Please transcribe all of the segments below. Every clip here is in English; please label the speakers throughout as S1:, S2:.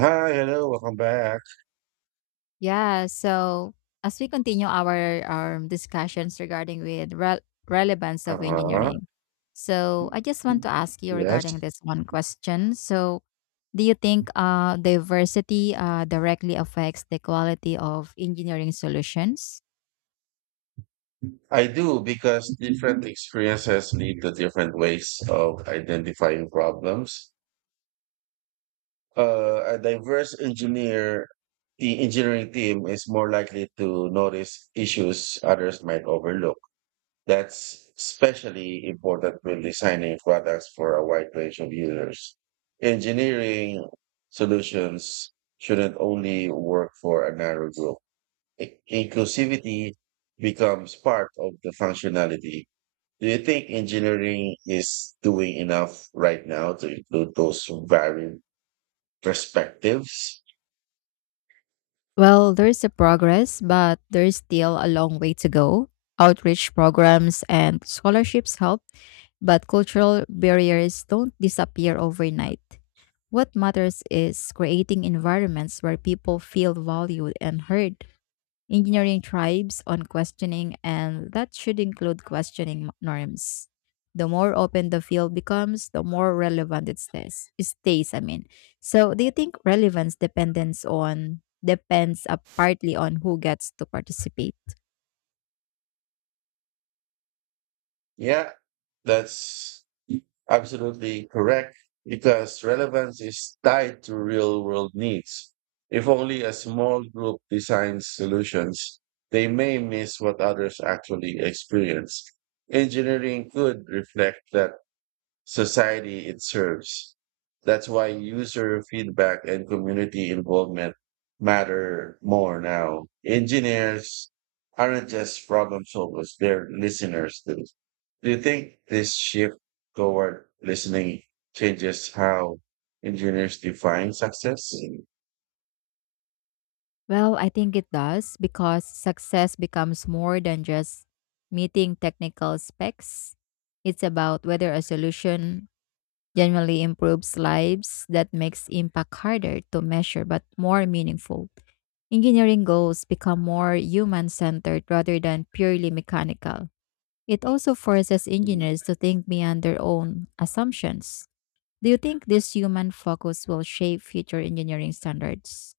S1: Hi, hello, welcome back.
S2: Yeah. So as we continue our discussions regarding with relevance of
S1: Uh-huh.
S2: engineering, so I just want to ask you
S1: Yes,
S2: regarding this one question. So do you think diversity directly affects the quality of engineering solutions?
S1: I do because different experiences lead to different ways of identifying problems. Uh, a diverse engineer, the engineering team is more likely to notice issues others might overlook. That's especially important when designing products for a wide range of users. Engineering solutions shouldn't only work for a narrow group. Inclusivity becomes part of the functionality. Do you think engineering is doing enough right now to include those varied perspectives?
S2: Well, there is a progress, but there is still a long way to go. Outreach programs and scholarships help, but cultural barriers don't disappear overnight. What matters is creating environments where people feel valued and heard. Engineering tribes on questioning, and that should include questioning norms. The more open the field becomes, the more relevant it stays. It stays, I mean. So, do you think relevance depends on depends partly on who gets to participate?
S1: Yeah, that's absolutely correct because relevance is tied to real world needs. If only a small group designs solutions, they may miss what others actually experience. Engineering could reflect that society it serves. That's why user feedback and community involvement matter more now. Engineers aren't just problem solvers, they're listeners too. Do you think this shift toward listening changes how engineers define success?
S2: Well, I think it does because success becomes more than just meeting technical specs. It's about whether a solution genuinely improves lives that makes impact harder to measure but more meaningful. Engineering goals become more human centered rather than purely mechanical. It also forces engineers to think beyond their own assumptions. Do you think this human focus will shape future engineering standards?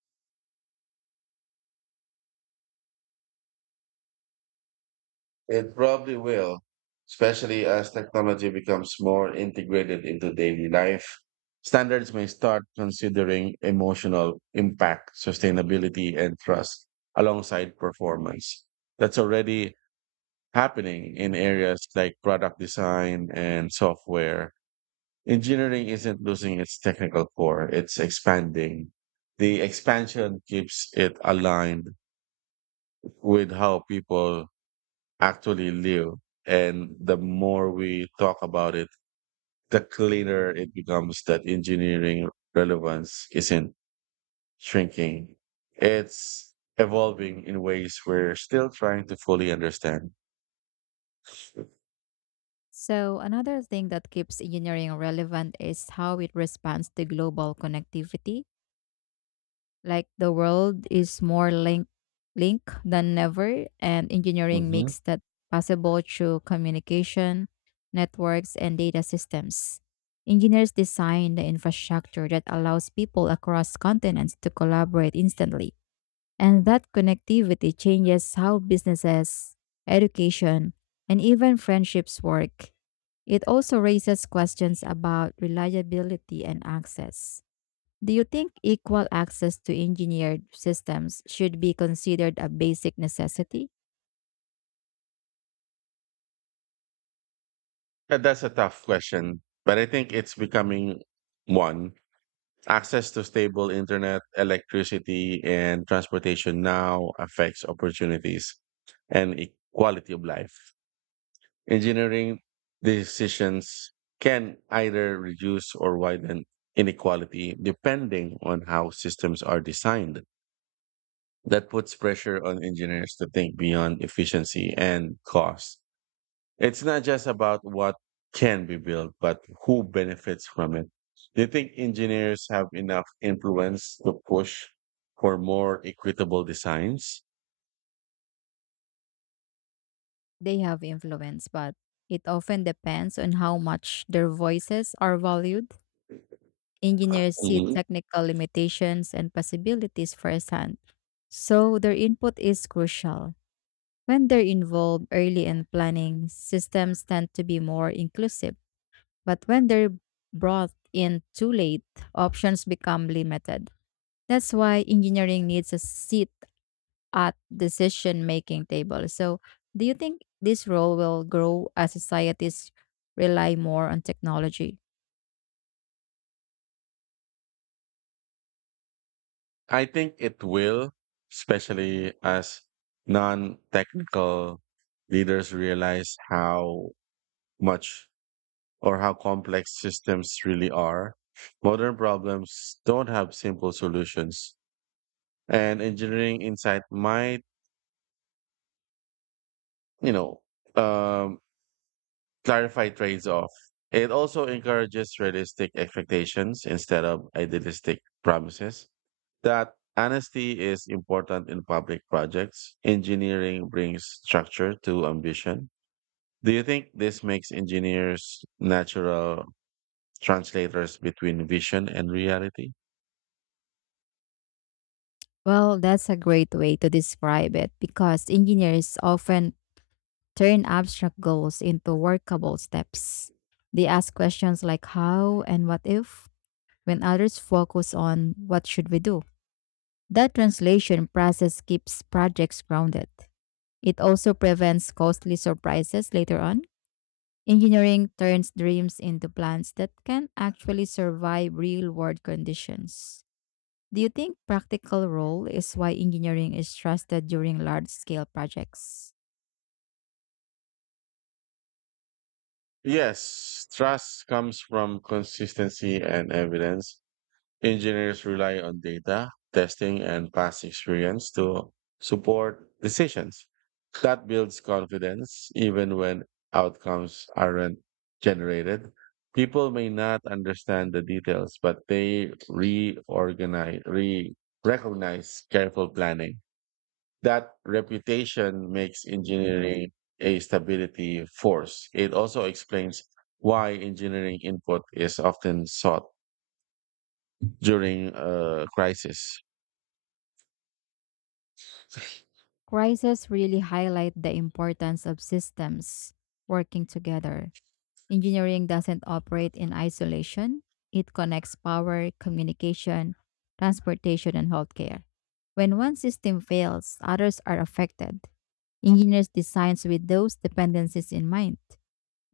S1: It probably will, especially as technology becomes more integrated into daily life. Standards may start considering emotional impact, sustainability, and trust alongside performance. That's already happening in areas like product design and software. Engineering isn't losing its technical core, it's expanding. The expansion keeps it aligned with how people actually live. And the more we talk about it, the clearer it becomes that engineering relevance isn't shrinking. It's evolving in ways we're still trying to fully understand.
S2: So, another thing that keeps engineering relevant is how it responds to global connectivity. Like the world is more link than ever, and engineering
S1: hmm
S2: makes that possible through communication, networks, and data systems. Engineers design the infrastructure that allows people across continents to collaborate instantly. And that connectivity changes how businesses, education, and even friendships work it also raises questions about reliability and access. Do you think equal access to engineered systems should be considered a basic necessity?
S1: that's a tough question, but I think it's becoming one. Access to stable internet, electricity, and transportation now affects opportunities and quality of life. Engineering decisions can either reduce or widen inequality depending on how systems are designed. That puts pressure on engineers to think beyond efficiency and cost. It's not just about what can be built, but who benefits from it. Do you think engineers have enough influence to push for more equitable designs?
S2: They have influence, but it often depends on how much their voices are valued. Engineers see
S1: Mhm.
S2: technical limitations and possibilities firsthand, so their input is crucial. When they're involved early in planning, systems tend to be more inclusive, but when they're brought in too late, options become limited. That's why engineering needs a seat at decision-making table. So, do you think this role will grow as societies rely more on technology?
S1: I think it will, especially as non technical leaders realize how much or how complex systems really are. Modern problems don't have simple solutions, and engineering insight might, you know, um, clarify trades-off. It also encourages realistic expectations instead of idealistic promises. That honesty is important in public projects. Engineering brings structure to ambition. Do you think this makes engineers natural translators between vision and reality?
S2: Well, that's a great way to describe it because engineers often turn abstract goals into workable steps. They ask questions like how and what if, when others focus on what should we do. That translation process keeps projects grounded. It also prevents costly surprises later on. Engineering turns dreams into plans that can actually survive real world conditions. Do you think practical role is why engineering is trusted during large scale projects?
S1: Yes, trust comes from consistency and evidence. Engineers rely on data, testing, and past experience to support decisions. That builds confidence even when outcomes aren't generated. People may not understand the details, but they reorganize, re recognize careful planning. That reputation makes engineering a stability force. It also explains why engineering input is often sought during a crisis.
S2: Crises really highlight the importance of systems working together. Engineering doesn't operate in isolation, it connects power, communication, transportation, and healthcare. When one system fails, others are affected. Engineers designs with those dependencies in mind.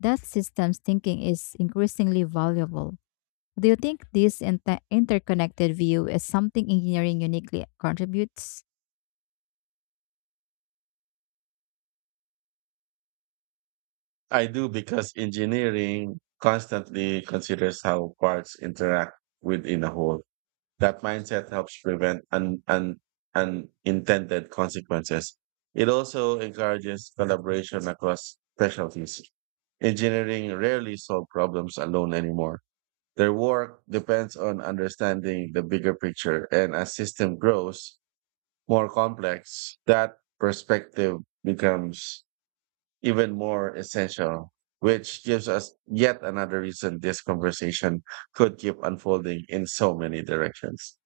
S2: That systems thinking is increasingly valuable. Do you think this interconnected view is something engineering uniquely contributes?
S1: I do because engineering constantly considers how parts interact within a whole. That mindset helps prevent unintended consequences. It also encourages collaboration across specialties. Engineering rarely solves problems alone anymore. Their work depends on understanding the bigger picture, and as system grows more complex, that perspective becomes even more essential, which gives us yet another reason this conversation could keep unfolding in so many directions.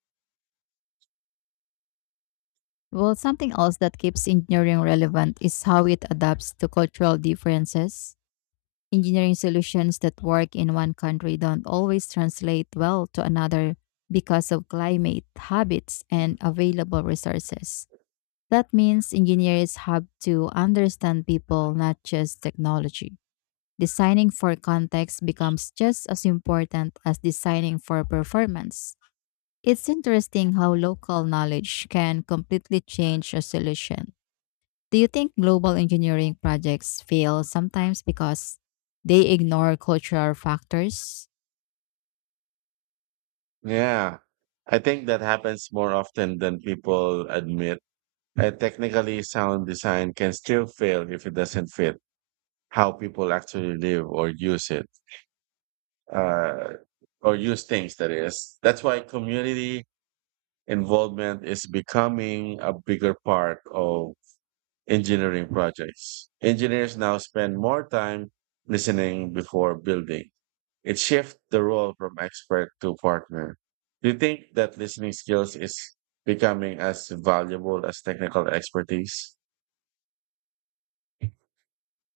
S2: Well, something else that keeps engineering relevant is how it adapts to cultural differences. Engineering solutions that work in one country don't always translate well to another because of climate, habits, and available resources. That means engineers have to understand people, not just technology. Designing for context becomes just as important as designing for performance. It's interesting how local knowledge can completely change a solution. Do you think global engineering projects fail sometimes because they ignore cultural factors?
S1: Yeah, I think that happens more often than people admit. A technically sound design can still fail if it doesn't fit how people actually live or use it uh, or use things. That is that's why community involvement is becoming a bigger part of engineering projects. Engineers now spend more time listening before building. It shifts the role from expert to partner. Do you think that listening skills is becoming as valuable as technical expertise?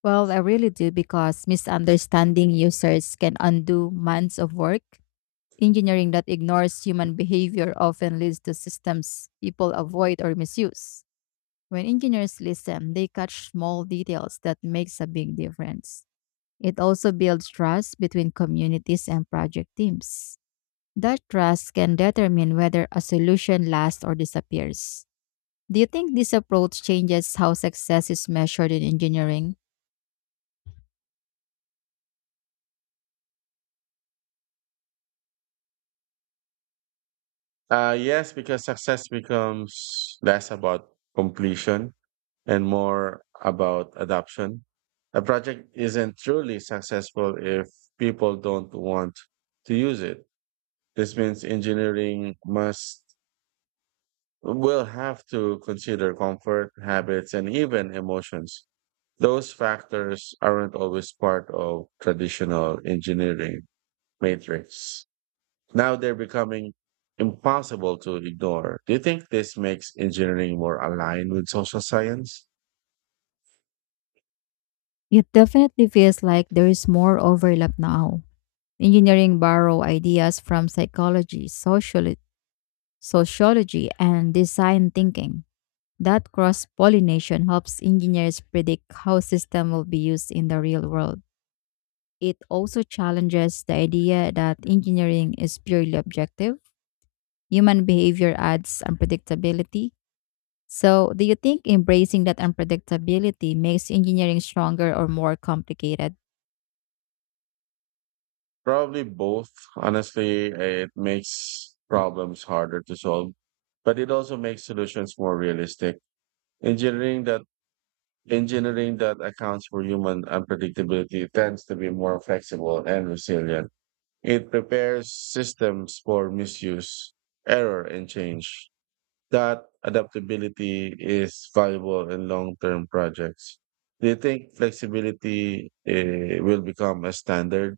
S2: Well, I really do because misunderstanding users can undo months of work. Engineering that ignores human behavior often leads to systems people avoid or misuse. When engineers listen, they catch small details that makes a big difference. It also builds trust between communities and project teams. That trust can determine whether a solution lasts or disappears. Do you think this approach changes how success is measured in engineering?
S1: Yes, because success becomes less about completion and more about adoption. A project isn't truly successful if people don't want to use it. This means engineering must will have to consider comfort, habits, and even emotions. Those factors aren't always part of traditional engineering matrix. Now they're becoming impossible to ignore. Do you think this makes engineering more aligned with social science?
S2: It definitely feels like there is more overlap now. Engineering borrow ideas from psychology, sociology and design thinking. That cross pollination helps engineers predict how system will be used in the real world. It also challenges the idea that engineering is purely objective. Human behavior adds unpredictability. So, do you think embracing that unpredictability makes engineering stronger or more complicated?
S1: Probably both. Honestly, it makes problems harder to solve, but it also makes solutions more realistic. Engineering that Engineering that accounts for human unpredictability tends to be more flexible and resilient. It prepares systems for misuse, error, and change. That adaptability is valuable in long term projects. Do you think flexibility will become a standard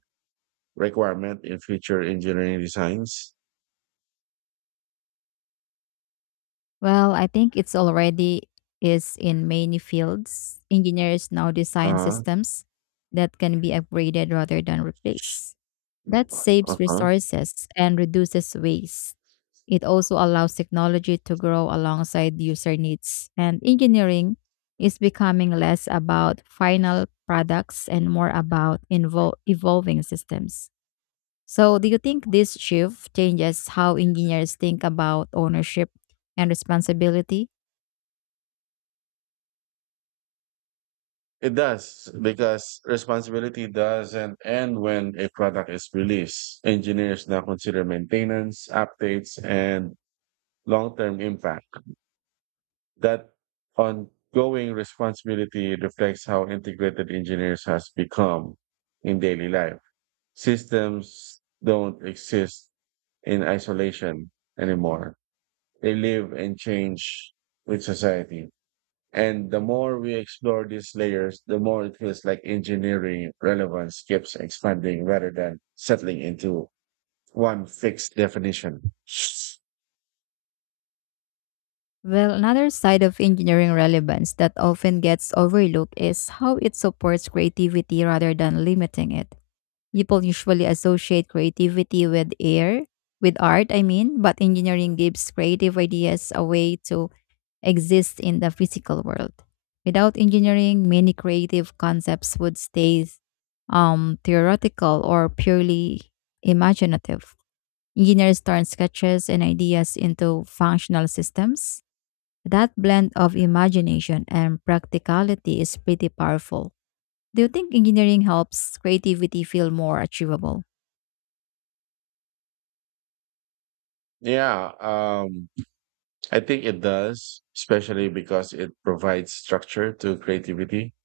S1: requirement in future engineering designs?
S2: Well, I think it's already is in many fields. Engineers now design
S1: Uh
S2: systems that can be upgraded rather than replaced. That
S1: huh. Uh
S2: saves
S1: huh.
S2: resources and reduces waste. It also allows technology to grow alongside user needs, and engineering is becoming less about final products and more about invol evolving systems. So, do you think this shift changes how engineers think about ownership and responsibility?
S1: It does because responsibility doesn't end when a product is released. Engineers now consider maintenance, updates, and long-term impact. That ongoing responsibility reflects how integrated engineers has become in daily life. Systems don't exist in isolation anymore. They live and change with society. And the more we explore these layers, the more it feels like engineering relevance keeps expanding rather than settling into one fixed definition.
S2: Well, another side of engineering relevance that often gets overlooked is how it supports creativity rather than limiting it. People usually associate creativity with air, with art, I mean, but engineering gives creative ideas a way to exist in the physical world. Without engineering, many creative concepts would stay theoretical or purely imaginative. Engineers turn sketches and ideas into functional systems. That blend of imagination and practicality is pretty powerful. Do you think engineering helps creativity feel more achievable?
S1: Yeah, I think it does, especially because it provides structure to creativity.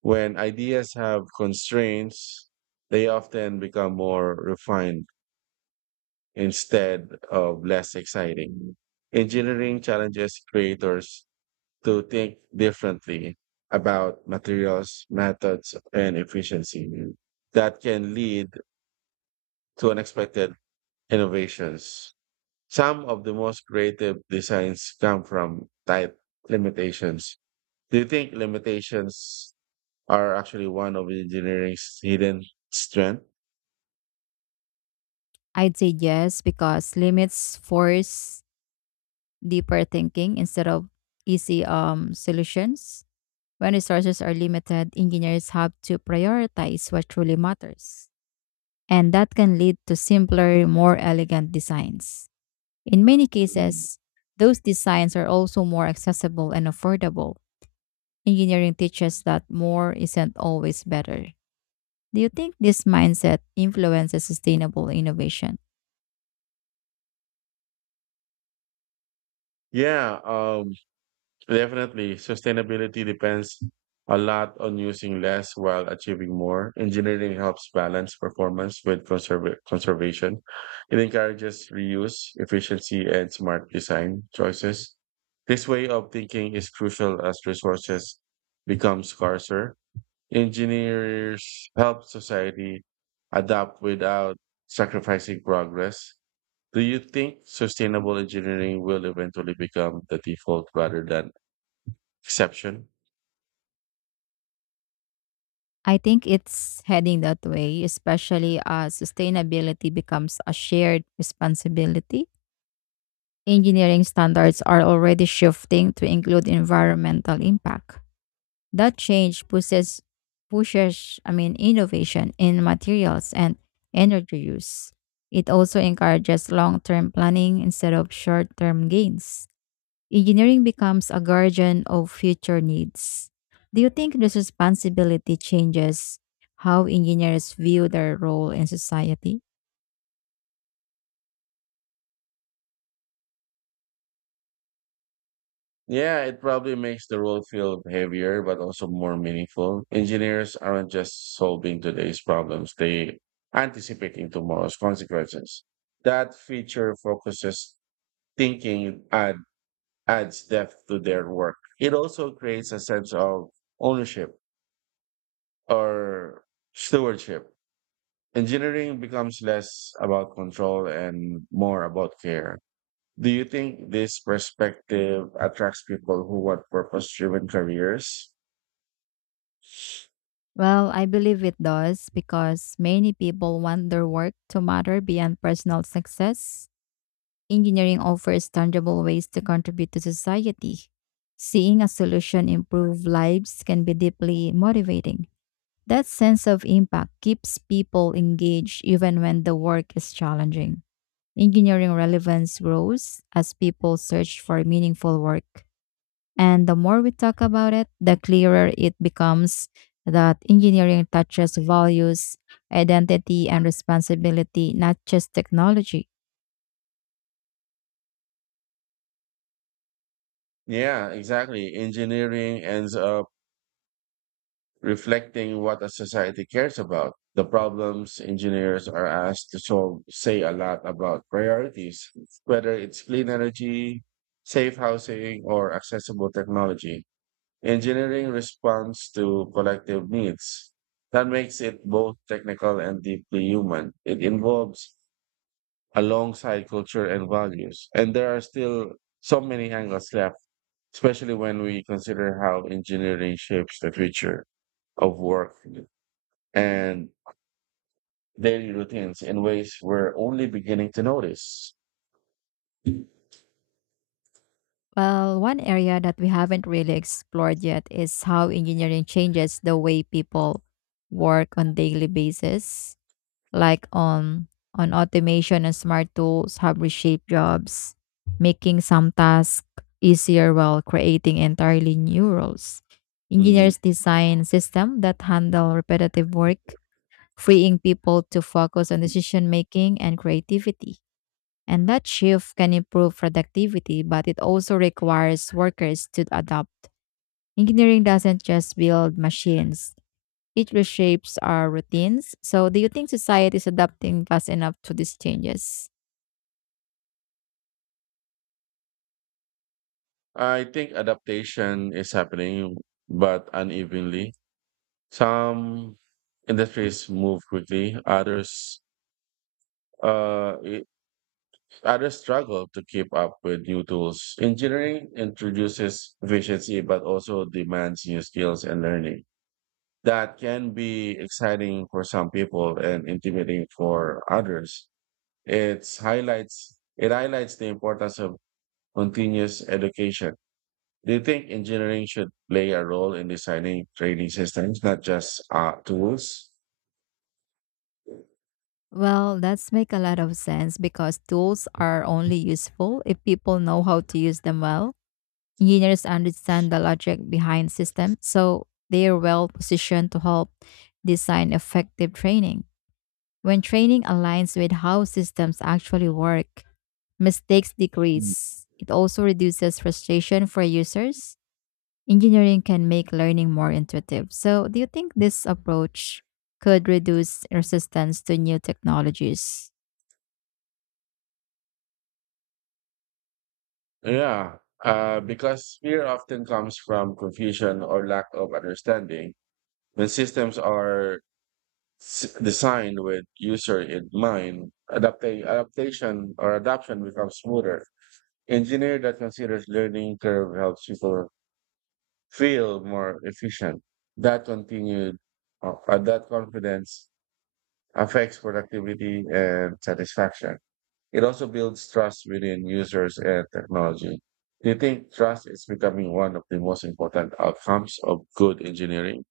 S1: When ideas have constraints, they often become more refined instead of less exciting. Engineering challenges creators to think differently about materials, methods, and efficiency. That can lead to unexpected innovations. Some of the most creative designs come from tight limitations. Do you think limitations are actually one of engineering's hidden strength?
S2: I'd say yes because limits force deeper thinking instead of easy solutions. When resources are limited, engineers have to prioritize what truly matters. And that can lead to simpler, more elegant designs. In many
S1: Mm.
S2: cases, those designs are also more accessible and affordable. Engineering teaches that more isn't always better. Do you think this mindset influences sustainable innovation?
S1: Yeah, definitely, sustainability depends a lot on using less while achieving more. Engineering helps balance performance with conservation. It encourages reuse, efficiency, and smart design choices. This way of thinking is crucial as resources become scarcer. Engineers help society adapt without sacrificing progress. Do you think sustainable engineering will eventually become the default rather than exception?
S2: I think it's heading that way, especially as sustainability becomes a shared responsibility. Engineering standards are already shifting to include environmental impact. That change pushes innovation in materials and energy use. It also encourages long-term planning instead of short-term gains engineering becomes a guardian of future needs. Do you think this responsibility changes how engineers view their role in society?
S1: Yeah, it probably makes the role feel heavier, but also more meaningful. Engineers aren't just solving today's problems, they anticipating tomorrow's consequences. That feature focuses thinking and adds depth to their work. It also creates a sense of ownership or stewardship. Engineering becomes less about control and more about care. Do you think this perspective attracts people who want purpose driven careers?
S2: Well, I believe it does because many people want their work to matter beyond personal success. Engineering offers tangible ways to contribute to society. Seeing a solution improve lives can be deeply motivating. That sense of impact keeps people engaged even when the work is challenging. Engineering relevance grows as people search for meaningful work. And the more we talk about it, the clearer it becomes that engineering touches values, identity, and responsibility, not just technology.
S1: Yeah, exactly. Engineering ends up reflecting what a society cares about. The problems engineers are asked to solve say a lot about priorities, whether it's clean energy, safe housing, or accessible technology. Engineering responds to collective needs. That makes it both technical and deeply human. It involves alongside culture and values. And there are still so many angles left, especially when we consider how engineering shapes the future of work and daily routines in ways we're only beginning to notice.
S2: Well, one area that we haven't really explored yet is how engineering changes the way people work on daily basis. Like on automation and smart tools have reshaped jobs, making some tasks easier while creating entirely new roles.
S1: Mm.
S2: Engineers design systems that handle repetitive work, freeing people to focus on decision making and creativity. And that shift can improve productivity, but it also requires workers to adapt. Engineering doesn't just build machines, it reshapes our routines. So, do you think society is adapting fast enough to these changes?
S1: I think adaptation is happening, but unevenly. Some industries move quickly, uh, i- others struggle to keep up with new tools. Engineering introduces efficiency but also demands new skills and learning. That can be exciting for some people and intimidating for others. It highlights the importance of continuous education. Do you think engineering should play a role in designing training systems, not just tools?
S2: Well, that's make a lot of sense because tools are only useful if people know how to use them well. Engineers understand the logic behind systems, so they are well positioned to help design effective training. When training aligns with how systems actually work, mistakes
S1: Mm.
S2: decrease. It also reduces frustration for users engineering can make learning more intuitive. So, do you think this approach could reduce resistance to new technologies?
S1: Yeah, because fear often comes from confusion or lack of understanding. When systems are designed with user in mind, adaptation or adoption becomes smoother. Engineer that considers learning curve helps people feel more efficient. That continued that confidence affects productivity and satisfaction. It also builds trust within users and technology. Do you think trust is becoming one of the most important outcomes of good engineering?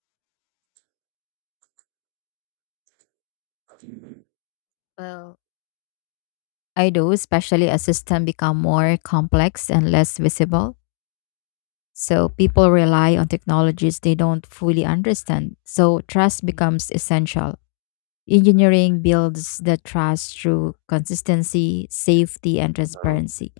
S2: Well, I do, especially as systems become more complex and less visible. So, people rely on technologies they don't fully understand. So, trust becomes essential. Engineering builds the trust through consistency, safety, and
S1: Uh,
S2: transparency.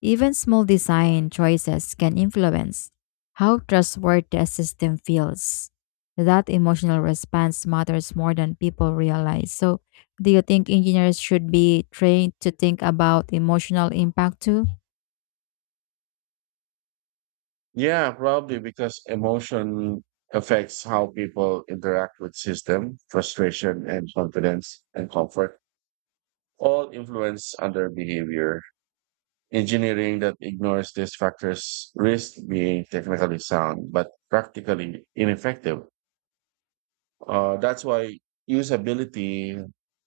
S2: Even small design choices can influence how trustworthy a system feels. That emotional response matters more than people realize. So, do you think engineers should be trained to think about emotional impact too?
S1: Yeah, probably because emotion affects how people interact with system, frustration and confidence and comfort all influence other behavior. Engineering that ignores these factors risks being technically sound but practically ineffective. That's why usability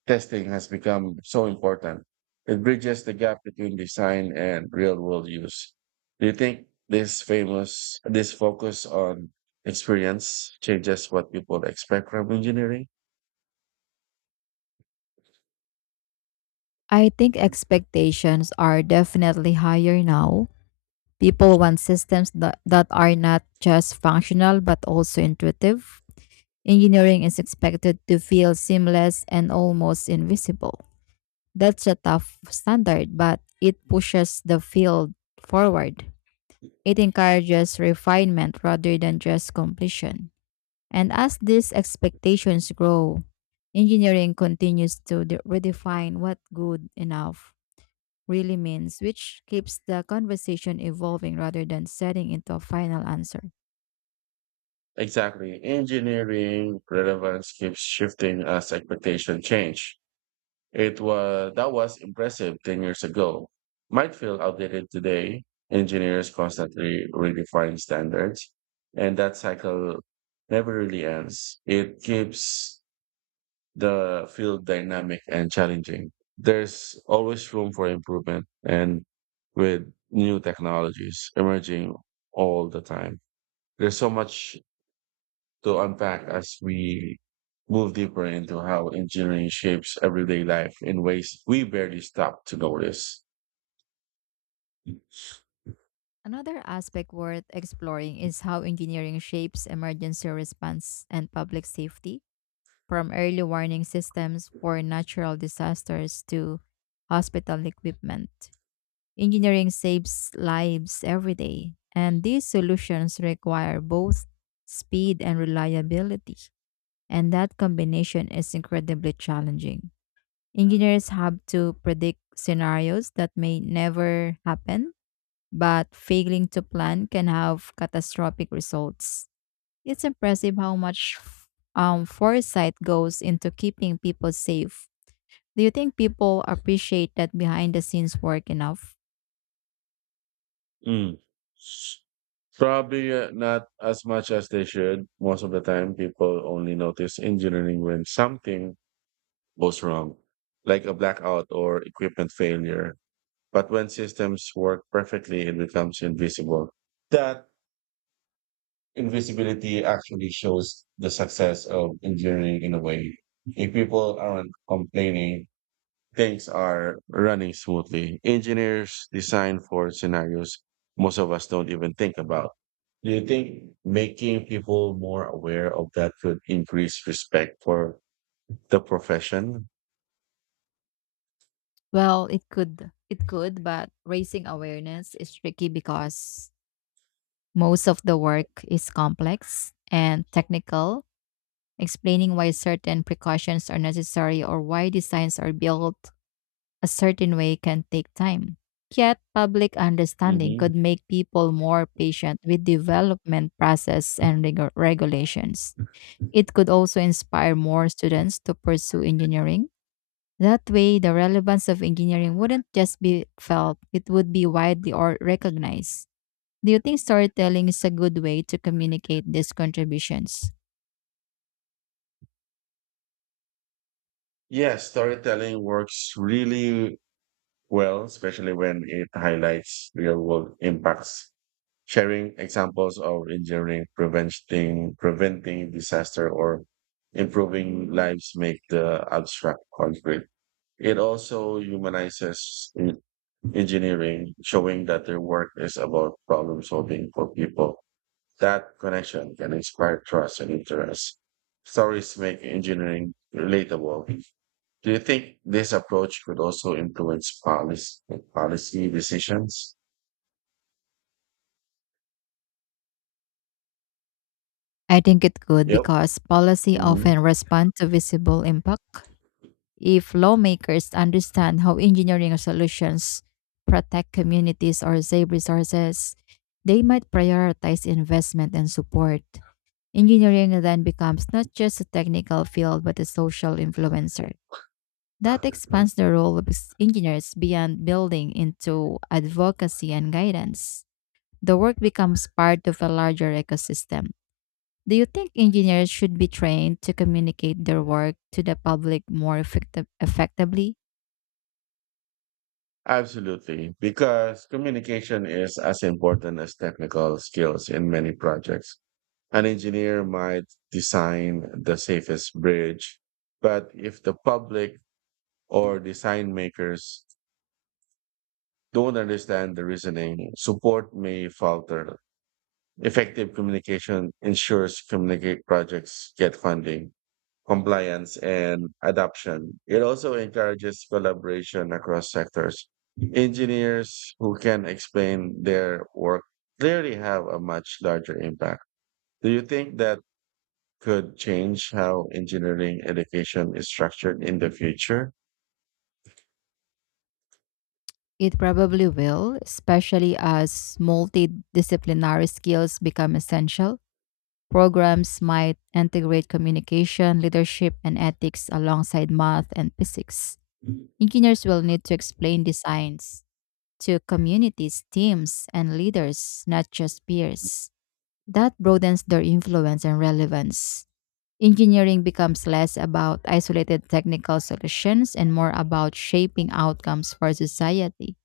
S1: testing has become so important. It bridges the gap between design and real world use. Do you think this focus on experience changes what people expect from engineering?
S2: I think expectations are definitely higher now. People want systems that are not just functional but also intuitive. Engineering is expected to feel seamless and almost invisible. That's a tough standard, but it pushes the field forward. It encourages refinement rather than just completion. And as these expectations grow, engineering continues to redefine what good enough really means, which keeps the conversation evolving rather than setting into a final answer.
S1: Exactly. Engineering relevance keeps shifting as expectation change. It was That was impressive 10 years ago. Might feel outdated today. Engineers constantly redefine standards, and that cycle never really ends. It keeps the field dynamic and challenging. There's always room for improvement, and with new technologies emerging all the time, there's so much to unpack as we move deeper into how engineering shapes everyday life in ways we barely stop to notice.
S2: Another aspect worth exploring is how engineering shapes emergency response and public safety from early warning systems for natural disasters to hospital equipment. Engineering saves lives every day, and these solutions require both speed and reliability, and that combination is incredibly challenging. Engineers have to predict scenarios that may never happen, but failing to plan can have catastrophic results. It's impressive how much foresight goes into keeping people safe. Do you think people appreciate that behind the scenes work enough?
S1: Mm. Probably not as much as they should. Most of the time, people only notice engineering when something goes wrong, like a blackout or equipment failure. But when systems work perfectly, it becomes invisible. That invisibility actually shows the success of engineering in a way. If people aren't complaining, things are running smoothly. Engineers design for scenarios most of us don't even think about. Do you think making people more aware of that could increase respect for the profession?
S2: Well, it could. It could, but raising awareness is tricky because most of the work is complex and technical. Explaining why certain precautions are necessary or why designs are built a certain way can take time. Yet, public understanding
S1: hmm
S2: could make people more patient with development process and regulations. It could also inspire more students to pursue engineering. That way, the relevance of engineering wouldn't just be felt, it would be widely or recognized. Do you think storytelling is a good way to communicate these contributions?
S1: Yes, storytelling works really well, especially when it highlights real world impacts. Sharing examples of engineering preventing disaster or improving lives make the abstract concrete. It also humanizes engineering, showing that their work is about problem solving for people. That connection can inspire trust and interest. Stories make engineering relatable. Do you think this approach could also influence policy decisions?
S2: I think it could
S1: Yep.
S2: because policy
S1: Mhm.
S2: often responds to visible impact. If lawmakers understand how engineering solutions protect communities or save resources, they might prioritize investment and support. Engineering then becomes not just a technical field but a social influencer. That expands the role of engineers beyond building into advocacy and guidance. The work becomes part of a larger ecosystem. Do you think engineers should be trained to communicate their work to the public more effectively?
S1: Absolutely, because communication is as important as technical skills in many projects. An engineer might design the safest bridge, but if the public or design makers don't understand the reasoning, support may falter. Effective communication ensures communicate projects get funding compliance and adoption. It also encourages collaboration across sectors. Engineers who can explain their work clearly have a much larger impact. Do you think that could change how engineering education is structured in the future?
S2: It probably will, especially as multidisciplinary skills become essential. Programs might integrate communication, leadership, and ethics alongside math and physics. Engineers will need to explain designs to communities, teams, and leaders, not just peers. That broadens their influence and relevance. Engineering becomes less about isolated technical solutions and more about shaping outcomes for society.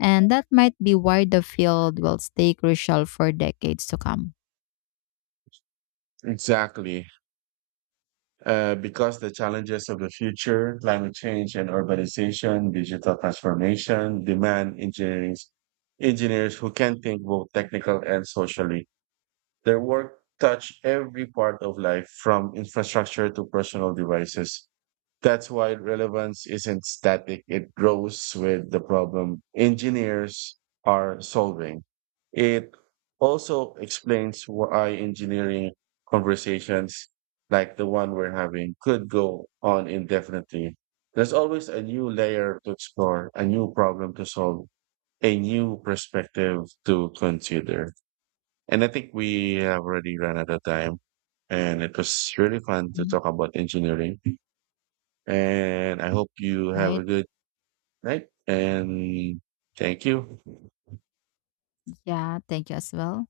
S2: And that might be why the field will stay crucial for decades to come.
S1: Exactly. Because the challenges of the future, climate change and urbanization, digital transformation, demand engineers who can think both technical and socially. Their work touch every part of life, from infrastructure to personal devices. That's why relevance isn't static, it grows with the problem engineers are solving. It also explains why engineering conversations like the one we're having could go on indefinitely. There's always a new layer to explore, a new problem to solve, a new perspective to consider. And I think we have already run out of time, and it was really fun to
S2: Mhm.
S1: talk about engineering. And I hope you have
S2: Right?
S1: a good night. And thank you.
S2: Yeah, thank you as well.